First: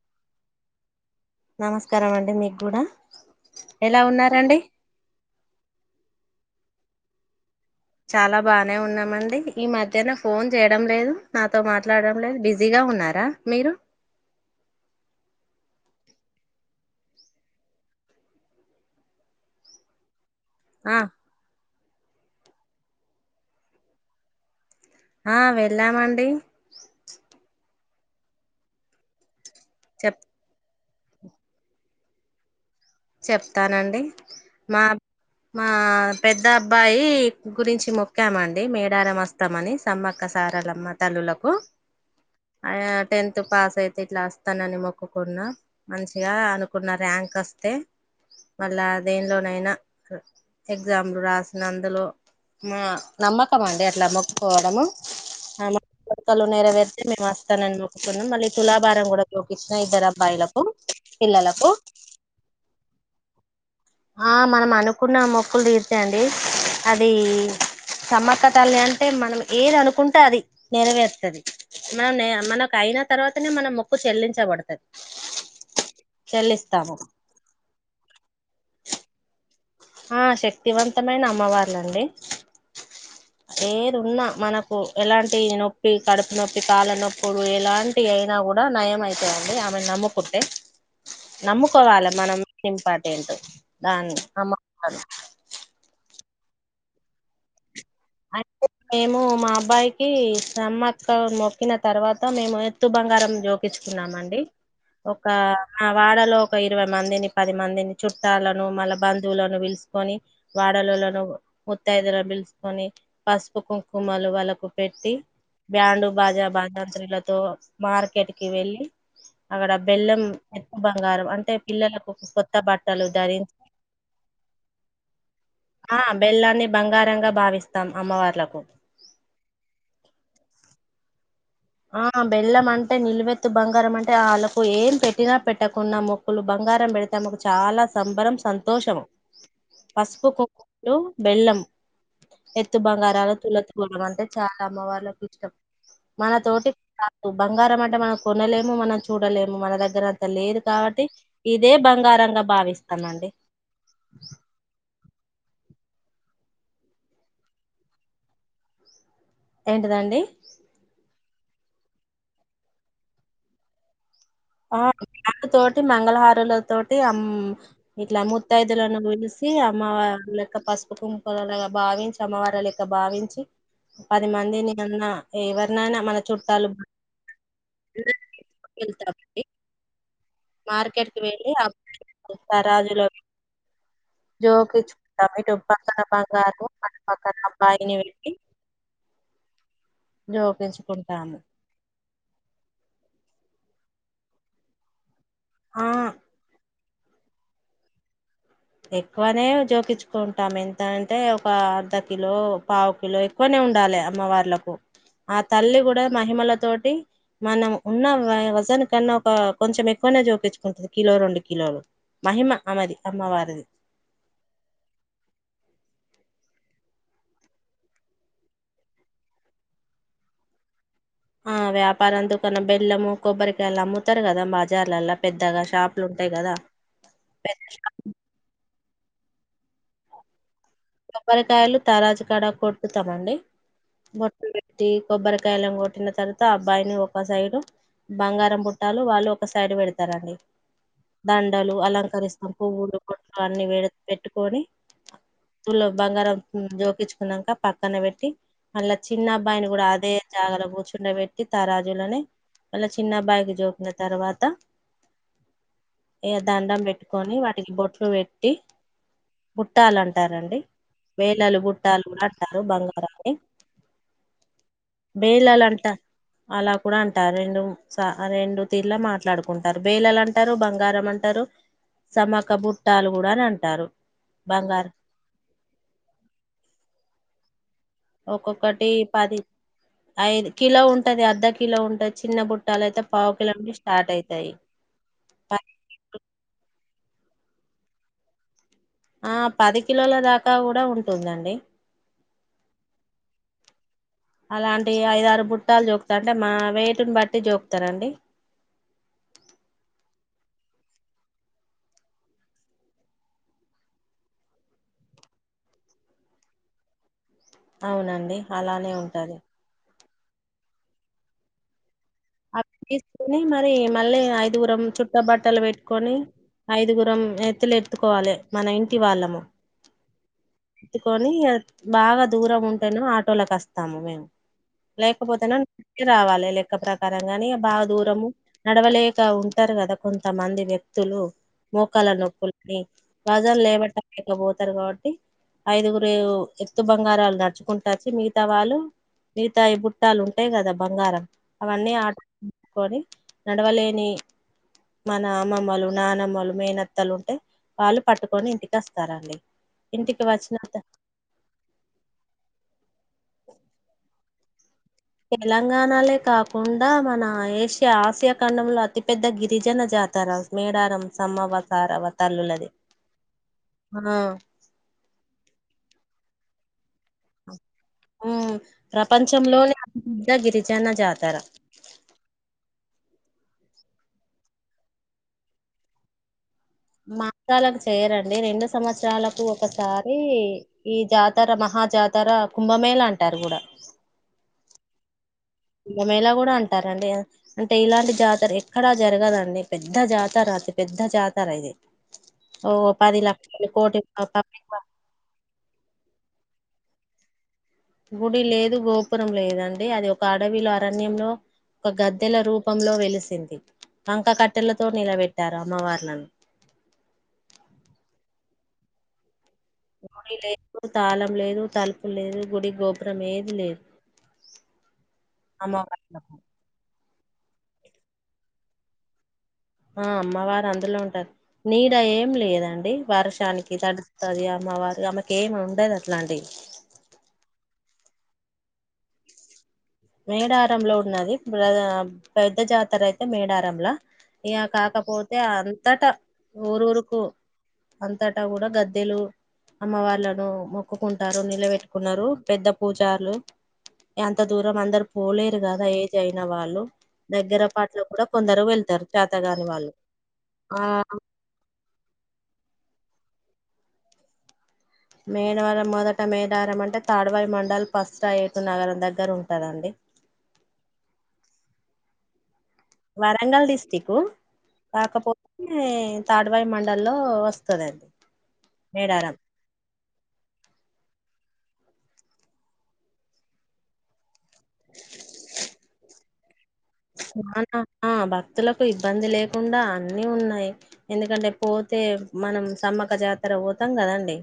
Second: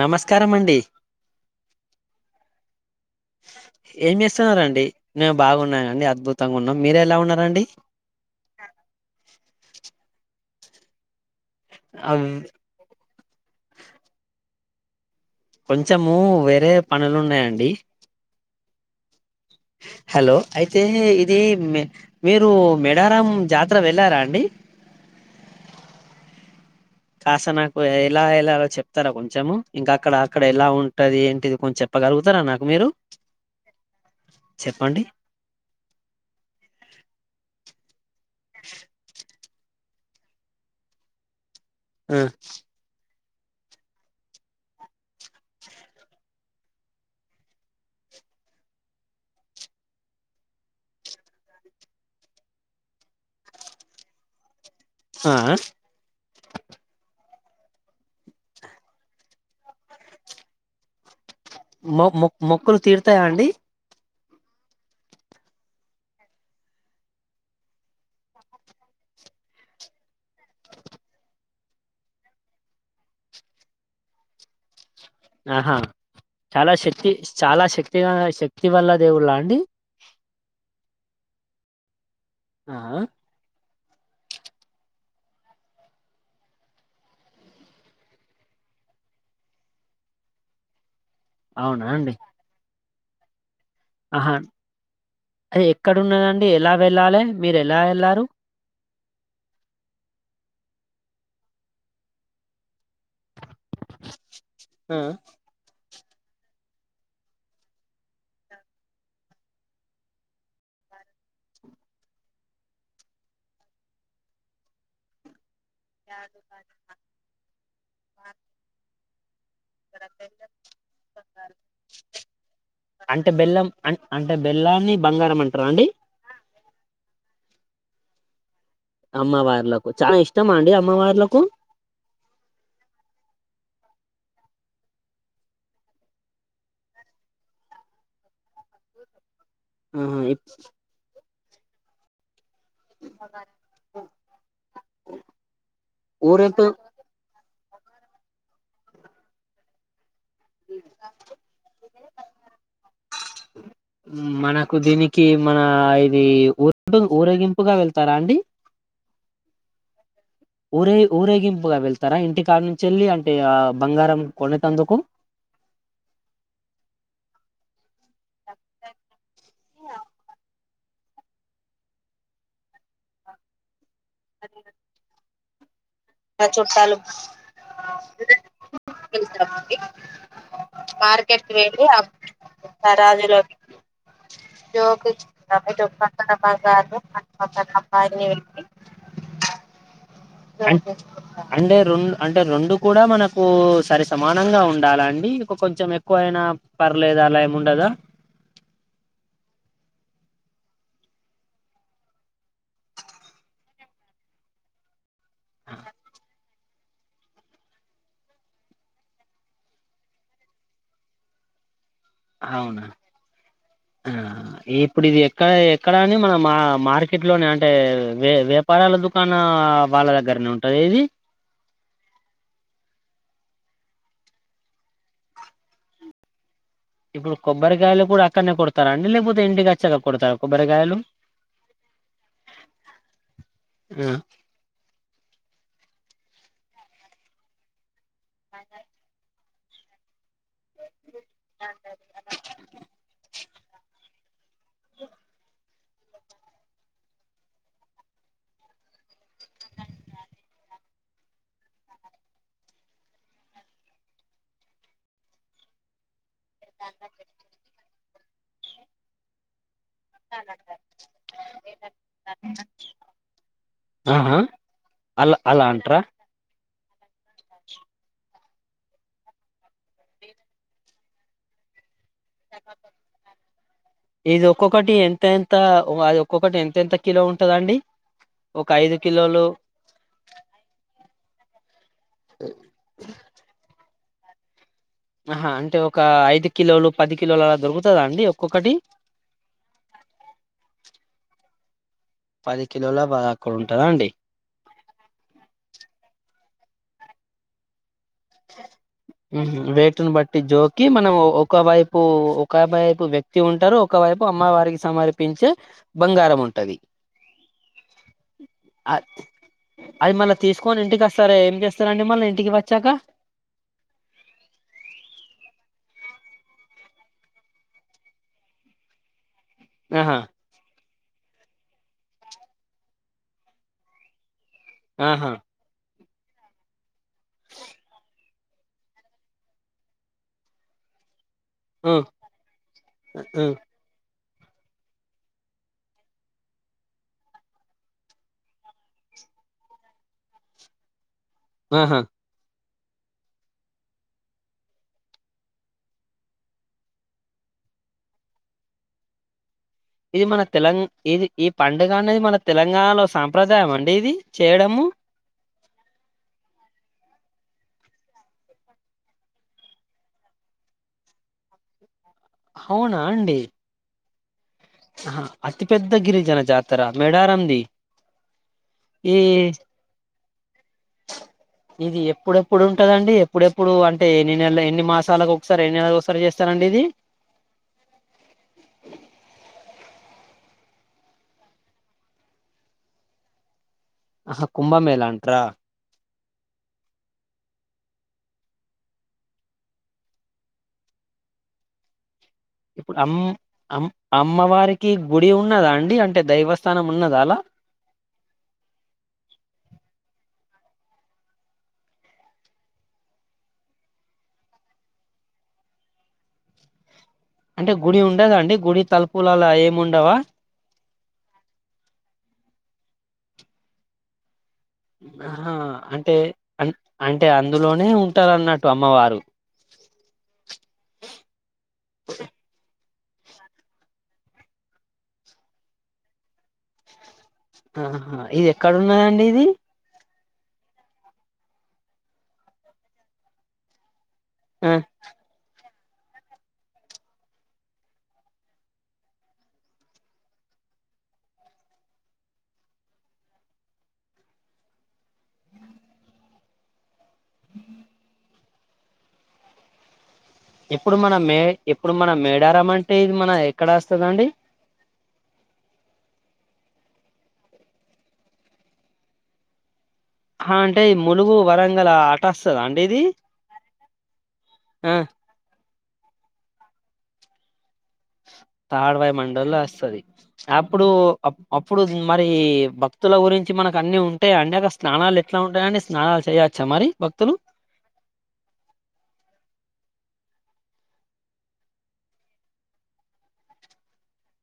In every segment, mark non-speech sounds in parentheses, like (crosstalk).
నమస్కారమండ్ టి నమస్కారమండి మీగ్గూడా ఏం చేస్తున్నరండి నేను బాగున్నానండి అద్భుత్ త్తంగున్నం మీరెలా ఉన్నరండి చాలా బానే ఉన్నామండి ఈ మధ్యన ఫోన్ జెయడం లేదు నాతో మాట్లాడడం అవ్ లేదు బిజీగా ఉన్నారా మీరు కొంచెము వేరే పనులున్నాయండి హలో అయితే ఆ ఇది మె మీరు మేడారం జాతర వెళ్ళారా అండి ఆ వెళ్ళామండి కాస్త నాకు ఎలా ఎలాలో చెప్తారా కొంచెము ఇంకక్కడ చెప్ అక్కడ ఎలా ఉన్ టది ఏంటిది కొంచం చెప్పగలుగుతారా నాక్ చెప్తానండి మా చెప్పండి మా పెద్ద అబ్బాయి గురించి మొక్కామండి మేడారమస్ తమని సమ్మక్క సారలమ్మ తల్లులకు ఆ ఆ టెన్త్ పాస్ అయితే ఇట్లా వస్తానని మొక్కుకున్నా మంచిగా అనుకున్న ర్యాంక్ వస్తే. మళ్ళా దేనిలోనైనా ఎగ్జామ్లు రాసిన అందులో మా నమ్మకం అండి అట్లా మొక్కుకోవడము. ఆ మాలు నేర వడితే మేముస్త. ఇస్తానని మొక్కున్నాం మళ్ళీ తులాభారం కూడా తుకించిన ఇద్దరు అబ్బాయిలకు. పిల్లలకు మొ మొకులు తీర్థ వస్తావండి ఆ మనం అనుకున్న మొక్కులు తీర్చాయంండి అది సమ్మక్క తల్లి అంటే మనం ఏది అనుకుంటే అది నెరవేరుతుది మనం మనకు అయిన తర్వాతనే మనం మొక్కు చెల్లించబడుతుది. ఆహా చాలా శక్తి చాలా శక్తిగా శక్తి. వల్ల దేవులా అండి ఆ శక్తివంతమైన అమ్మవార్లండి ఆ ఏదున్నా మనకు ఎలాంటి నొప్పి కడుపు నొప్పి కాళ్ల నొప్పులు ఎలాంటి అయినా కూడా నయం అయితాయిండి ఆమెను నమ్ముకుంటే. అవునా నమ్ముకోవాలి అండి మనం ప ంట దా ఆహా అ అది ఎక్కడ ఉదండి ఎలా వెళ్ళాలి మీరు. ఎలా వెళ్ళారు అంటే మేము మా అబ్బాయికి సమ్మ. క్క మొక్కిన తర్వాత మేము తు బంగారం జోకించుకున్నామండి ఆ, ఒక. ఆ వాడలో ఒక ఇరవై మందిని పది మందిని చుట్టాలను మళ్ళా బంధువులను పిలుసుకొని వాడలోలను ముత్తైదులను పిలుచ కొని పాసుపు కుంకుమలు వాళ్ళకు పెట్టి. బ్యాండుూ బాజా బాజాంత్రీలతో మార్కెట్కి వెళ్ళి అక్కడ బెల్లం ఎక్కువ బంగారం అంటే పిల్లలకు కొత్త బట్టలు అంటే ధరించి బెల్లం అం అంటే బెల్లాన్ని బంగారం అంటారా అండి ఆ బెల్లాన్ని బంగారంగా. విస్తాం అమ్మవార్లకు అమ్మవార్లకు చాలా ఇష్టం అండి అమ్మవార్లకు. ఆ బెల్లం అంటే నిల్వెత్తు బంగారం అంటే ఆళ్ళకు ఏం పెట్టినా పెట్టకునా మొక్కులు బంగారం పెడితే ఆమాకు చాలా సంబరం సంతోషము. ఆహా పసుపు ఇప్- కొమ్ములు బెల్లం ఎత్తు బంగారాలు తుల తూగడం అంటే చాలా అమ్మవళ్కి ఇష్టం మన ఊరేపు తోటి బంగారం అంటే మనం కొనలేము మనం చూడలేము మన దగ్గర లేదు కాబట్టి ఇదే బంగారంగా భావిస్తామండి ఉ మనకు దిని కి మన ఇది ఊరూ ఊరేగింపుగా వెళ్తారా అండి ఏంటదండి ఊరే ఊరేగింపుగా వెళ్తారా ఇంటికానుంచి వెళ్ళి అంటే ఆ బంగారం ఆ కొనేతందుకు డప్పు తోటి మంగళహారుల తోటి అమ్ ఇట్లా ముత్తాయిదులను పిలిసి అమ్మ లెక్క పసు కుంకుమలాగ భావించి అమ్మవారి లేక్క భావించి పది మంది నేనున్న ఏవ నానా మన చుట్టాలు వెతాకడ ఇ మార్కెట్కి వెళ్ళి అబ్బాయి స రాజులో జోకిచ్చుకుంటాం ఇటు పక్కన బంగారు అటు పక్కన అబ్బాయిని పెట్టీ అంటే రెండు అంటే రెండు కూడా మనకు సరి సమానంగా ఉండాల అండి ఆ కొంచెం ఎక్కువైనా పర్లేదా అలా ఏముండదా ఎక్కువనే జోకించుకుంటాం ఎంత అంటే ఒక అర్ధ కిలో పావు కిలో ఎక్కువనే ఉండాలి అమ్మవార్లకు ఆ తల్లి కూడా మహిమల తోటి మనం ఉన్న వజన్ కన్నా ఒక కొంచెం ఎక్కువనే జోకిచ్చుకుంటుంది కిలో రెండు కిలోలు మహిమ అవునా అమేది అమ్మవారు ఆ ఇప్పుడు ఇది ఎక్కడ ఎక్కడా కానీ మన మా మార్కెట్ లోనే అంటే వే వ్యాపారాల దుకాణ వాళ్ళ దగ్గరనే ఉంటుంది ఇది ఆ వ్యాపారంతోకన బెల్లము కొబ్బరికాయలు అమ్ముతారు కదా బజార్లల్ పెద్దగా షాపులు ఉంటాయి కదా ఇప్పుడు కొబ్బరికాయలు కూడా అక్కడనే కొడత త అండిలేపోతే ఇండికిచ్చా కొడతారు కొబ్బ కొబ్బరికాయలు తరాజకాడ కొటుతామండి ఆ, మొట్ట పెట్టి కొబ్బరికాయలు కొ పెట్టిన తరువాత ఆ అబ్బాయిని ఒక సైడ్ బంగారం పుట్టాలు వాళ్ళు ఒక సైడ్ పెడతారండి దండలు అలంకరిస్తాం పువ్వులు కొట్లు అన్నిీ వేడ పెట్టుకొని ఇ తులం బంగారం జోకించుకున్నాక పక్కన పెట్టి మళ్ళా చిన్న అబ్బాయిని కూడా అదే జాగాలో కూర్చుండ పెట్టి త రాజులనే మళ్ళ చిన్నబ్బాయికి జోకిన తర్వాత ఏ దండం పెట్టుకొని వాటికి బొట్లు పెట్టి గుుట్టాల ర అండి బేలలు బుట్టాలు గుడా అంటారు బంగారాన్ని ఆహా అలా అలా బేలలంటా అంటారా అలా కూడా అంటారు రెండు సా రెండు తీర్లా మాట్లాడుకుంటారు బేలలంటారు బంగారం అంటారు సమక్క బుట్టాలు కూడా అని అంటారు ఇది బంగారు ఒక్కొక్కటి ఎంత ఎంత అది ఒక్కొక్కటి ఎంత ఎంత కిలో ఉంటదండి ఒక ఒక్కొక్కటి ఐదు పది కిలోలు ఐదు కిలో ఉంటది అర్ధ కిలో ఉంటది చిన్న బుట్టాల అయితే పావు కిలోండి స్టార్ట్ అయితాయి ఆహా అంటే ఒక ఐదు కిలోలు పది కిలోలు అలా దొరుకుతాదా అండి ఒక్కొక్కటి ఆ పది కిలోల దాకా కూడా ఉంటుందండి పది కిలోల అక్కడ ఉంటదా అండి అలాంటి ఐదారు బుట్టాలు చూకుతా అంటే మా వేటుని బట్టి చూపుతారండి వేటుని బట్టి జోకి మనం ఒకవైపు ఒకవైపు వ్యక్తి ఉంటారు ఒకవైపు అమ్మవారికి సమర్పించే బంగారం ఉంటది అవునండి అలానే అ ఉంటాది అది మళ్ళా తీసుకొని ఇంటికి వస్తారా ఏం చేస్తారండి మ్మల్ల ఇంటికి అవి వచ్చాక తీసుకుని మరి మళ్ళీ ఐదుగురం చుట్ట బట్టలు పెట్టుకొని ఐదుగురం ఎత్తులు ఎత్తుకోవాలి మన ఇంటి వాళ్ళము ఆహా ఎత్తుకొని బాగా దూరం ఉంటేనే ఆటోలకు వస్తాము మేము ఆహా లేకపోతేనా రావాలి లేెక్క ప్రకా కరంగానే బాగా దూరము నడవలేక ఉంటారు కదా కొంతమంది వ్యక్తులు ఉ, మోకాల నొప్పులని ఉ, రాజ లేవట కపోతారు కాబట్టి ఐదుగురు ఎత్తు బంగారాలు నడుచుకుంటచ్చి మిగతా వాళ్ళు మిగతా ఈ బుట్టాలు ఉంటాయి కదా బంగారం అవన్నీ ఆహా ఆ కొని నడవలేని మన అమ్మమ్మలు నానమ్మలు మేనత్తలు ఉంటే వాళ్ళు పట్టుకొని ఇంటికస్తారండి ఇది మన తెలంగా ఇది ఈ పండుగ అనేది మన తెలంగాణలో సంంప్రదాయం అండి ఇది చేయడము తెలంగాణలే కాకుండా మన ఏషియా ఆసియా ఖండంలో అతిపెద్ద గిరిజన జాతర మేడారం సమవసారవత హవునా అండి ఆ అతి పెద్ద గిరిజన జాతర మేడారంది మ్ ఈ ప్రపంచంలోనే దగిరి ఇది ఎప్పుడెప్పుడు ఉంటదండి ఇప్పుడెప్పుడు అంటే ఎన్ని నెల ఎన్ని మాసాలకు ఒకసారి ఎన్ని నెల ఒకసారి చేస్ మగ్గాలకు చేయరండి రెండు సంవత్సరాలకు ఒకసారీ. ఈ జాతర మహా జాతర కుంభమేళ అంటారు గూడా అహా కుంభ మేళ అంట్ర కుంభ మేళా గూడా అంటారండి అంటే ఇలాంటి జాతర ఎక్కడా జరగదండి పెద్ద జాతర అతి పెద్ద జాతర ఇది. ఓ ఇప్పుడు పది అమ్మ్ లక్షలు అమ్ కోటి పబ్లిక్ అమ్మవారికి గుడి ఉన్నద అండి అంటే దైవస్ తనం ఉన్నదాలా గుడి లేదు గోపురం లేదండి అది ఒక అడవిలో అరణ్యంలో ఒక గద్దెల రూపంలో వెలిసింది, వంక కట్టెలతో నిలబెట్టారు అమ్మవార్లను. అంటే గుడి ఉండదా అండి గుడి తలుపులలా ఎం పోని లే తాళం లేదు తలుపు లేదు గుడి గోపురం ఏది లేదు అహ్ అంటే అమ్మవార్లకు అన్ అంటే అందులోనే ఉంటారు అన్నట్టు అమ్మవారు. ఆహ్ అమ్మవారు అందులో ఉంటారు నీడ ఏం లేదండి వర్షానికి తడ్సుతాది అమ్మవారి అమ్కి ఏమి ఉండదు అట్లాంటి. ఆహా ఎక్కడ ఉన్నాదండి ఇది. మేడారంలో ఉన్నాది ప్లదన పెద్ద జాతర అయితే మేడారంల ఇగ ఆ కాకపోతే అ అంతట ఊరు ఊరుకు అంతటా గూడా గద్దెలు అమ్మ వాళ్లను మొక్కుకుంటారు నిలబెట్టుకున్నారు పెద్ద పూజార్లు ఎంత దూ రం అందరు పోలేరు గదా ఏజ్ అయినా వాళ్ళు. దగ్గర పాట్ లో కుడ కొందరు వెళ్తారు చేత గాని వాళ్ళు ఆ ఇప్పుడు మనం మే ఇప్పుడు మన మేడారంమ అం టే ఇది మన ఎక్కడ వస్తదండి మేడవరం మొదట మేడరం అంటే తాడ్వాయి మండల్ పస్రా ఏటునగరం దగ్గర ఉంటందండి. అహా అంటే ఈ ములుగు వరంగలా ఆటస్ వరంగల్ డిస్ట్రికు ఆ కాకపోతే తాడ్వాయి మండల్లో వస్ తాడ్వాయి మండల్లో వస్తది అప్పుడు అప్పుడు మరీ భక్తుల గురించి మనకు అన్ని ఉంటాయ అండి అగ స్నానాలు ఎట్లా ఉంటాయ్ స్నానాలు చేయలి. అ న ఆ భక్తులకు ఇబ్బంది లేకుండా అన్నీ ఉన్నాయి ఎందుకంటే పోతే మనం సమ్మక జాతర పోతాం కదండి.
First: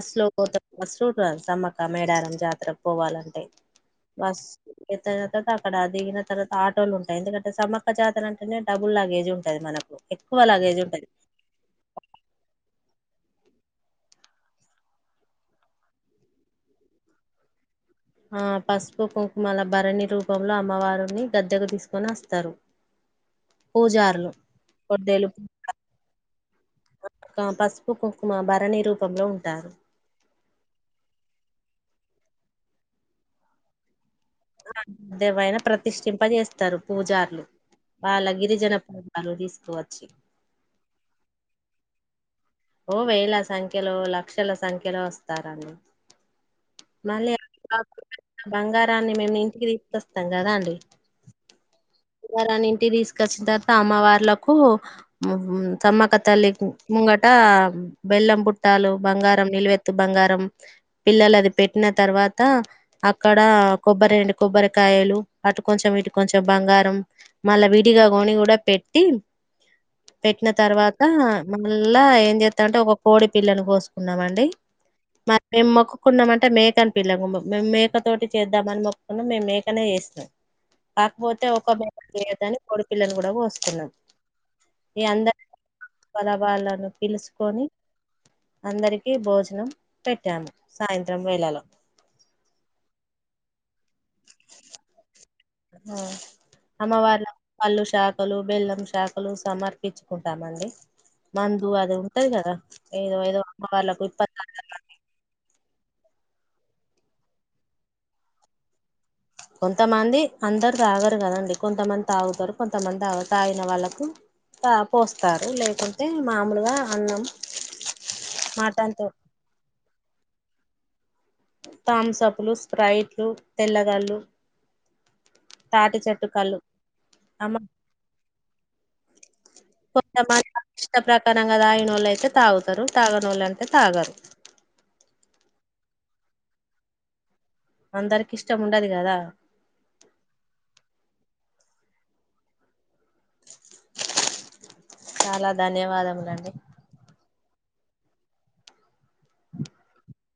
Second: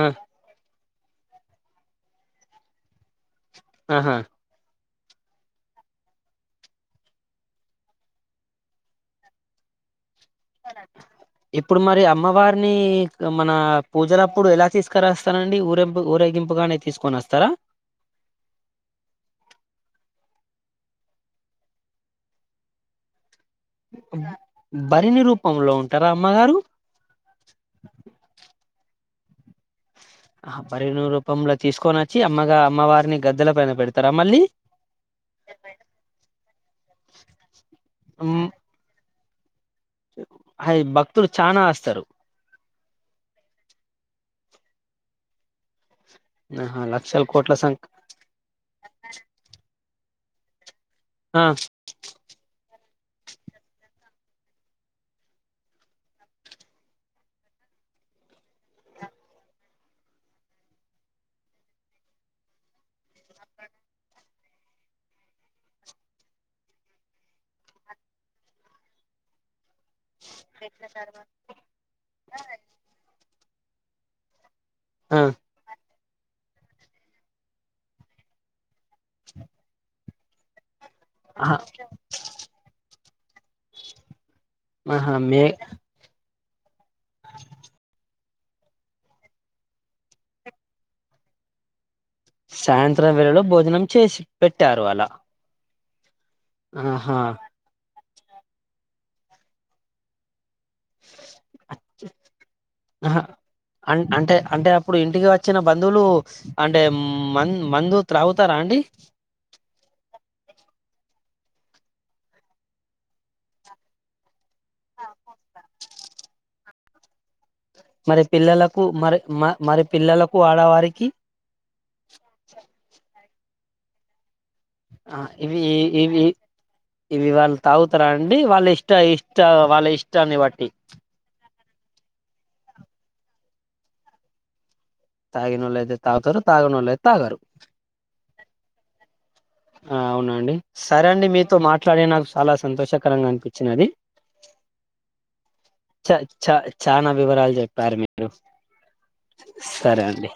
ఆ లో పోత బస్ చూడ్ర సమ్మక మేడారం జాతరక్ పోవాలంటే ఆహా బస్ ఇంత ఇంత తక్కడదిగిన తర్వాత ఆట్ టలు ఉంటయ్ ఎందుకంటే సమక్క జాతన అంటేనే డబుల్ లాగేజ్ ఉంటది మనకు ఎక్కువ లగేజ్ ఉంటది ఇప్పుడు మరి అమ్మవారిని. మన పూజలప్పుడు ఎలా తీసుకురాస్తనండి ఊరేంపు ఊరేగింపుగా అనేది తీసుకొని వస్తారా ఆ పసుపు కుంకుమల భరణి రూపంలో అమ్మవారిని గద్దెకు తీసుకొని వస్తారు పూజారులు భరిణి కొద్దేలు రూపంలో ఉంటారా అమ్మగారు పసుపు కుంకుమ భరణి రూ పంలో ఉంటారు ఆ భరణి రూపంలో తీసుకొని వచ్చి అమ్మగా అమ్మవారిని గద్దెల పైన పెడుతుంది ఆ దేవైనా ప్రతిష్ఠింపజేస్తారు పూజార్లు వాళ్ళ గిరిజన ప అరోది అ భక్తులు చానా వస్తారు ఓ వేల సంఖ్యలో లక్షల సంఖ్యలో వస్తారండి ఆహా లక్షల మళ్ళీా కోట్ల సంఖ్య బంగారాన్ని మేము ఇంటికి తీసు కస్తాం కదా అండి ఆ బంగారాన్ని ఇంటికి తీసు చ్చిన తర్వాత అమ్మవార్లకు సమ్మక్క తల్లి ముంగా అ బెల్లం పుట్టాలు బంగారం నిీలువెత్తు బంగారం పిల్లలు అది పెట్టిన తర్వాత అక్కడ కొబ్బరిెండు కొబ్బరికాయలు అటు కొంచెం ఇటు కొంచెం బంగారం మళ్ళా విడిగా కొని కూడా పెట్టి పెట్టిన తర్వాత మ అల్లా ఏం చేస్తా అంటే ఒక కోడి పిల్లను కోసుకున్నామండి ఆ మ మేం మొక్కు కున్నాంమంటే మేక అని పిల మేక తోటి చేద్దామని ఉన్నా మే మేకనే చేస్తాం కాకపోతే ఆహా ఒక మేక లేదని కొ పిల్లని కూడా కోసుకున్నాం ఆహా మే వాళ్ల పిలుచుకొని అందరికీ భోజనం పెట్టాము సాయంత్రం వేళలో సాయంత్రం వేళల్లో భోజనం చేసి పెట్టారు అలా (inaudible) ఆ ఆహా అమ్మవార్లా కల్లుషా క్కలు బెల్లం శాఖలు సమర్పించుకుంటామండి మందు అది ఉంటది కదా ఏదో ఆహా ఏదో అమ్మ వాళ్లకు ఇప్పతి చిన్న బంధువులు అంటే మందు మందు త్రాగుతారా అండి కొంతమంది అందరు తాగరు కదండి కొంతమంది తాగుతారు కొంతమంది తాగిన వాళ్ళలకు పోస్తారు లేకుంటే మామూలుగా అన్నం మరి పిల్లలకు మటన్తో మరి మరి పిల్లలకు కో ఆడవారికి థమ్సప్ లు స్ప్రైట్లు తెల్లగాళ్ళు ఆ ఇవి ఇవి కళ్ళు ఇవి వాళ్ళు అమ్మ తాగుతారా అండి వాళ్ళ ఇష్ట ఇష్ట వాళ్ళ ఇష్టాన్ని కొంతమంది బట్టి ఇష్ట ప్రకారంగా తాగినోళ్ళు అయితే తాగుతారు తాగని వాళ్ళు అయితే తాగరు తాగిినోలేయితే తాగుతారు తానోళయితే తాగరు అందరికి ఇష్టం ఉండది కదా ఆ అవునండి సరే అండి మీతో మాట్లాడే నాకు చాలా సంతోషకరంగా అనిపించంది వచ్చినది చాలా చ ధన్యవాదములండి చ చానా వివరాలు చెప్పారు మీరు సరే అండి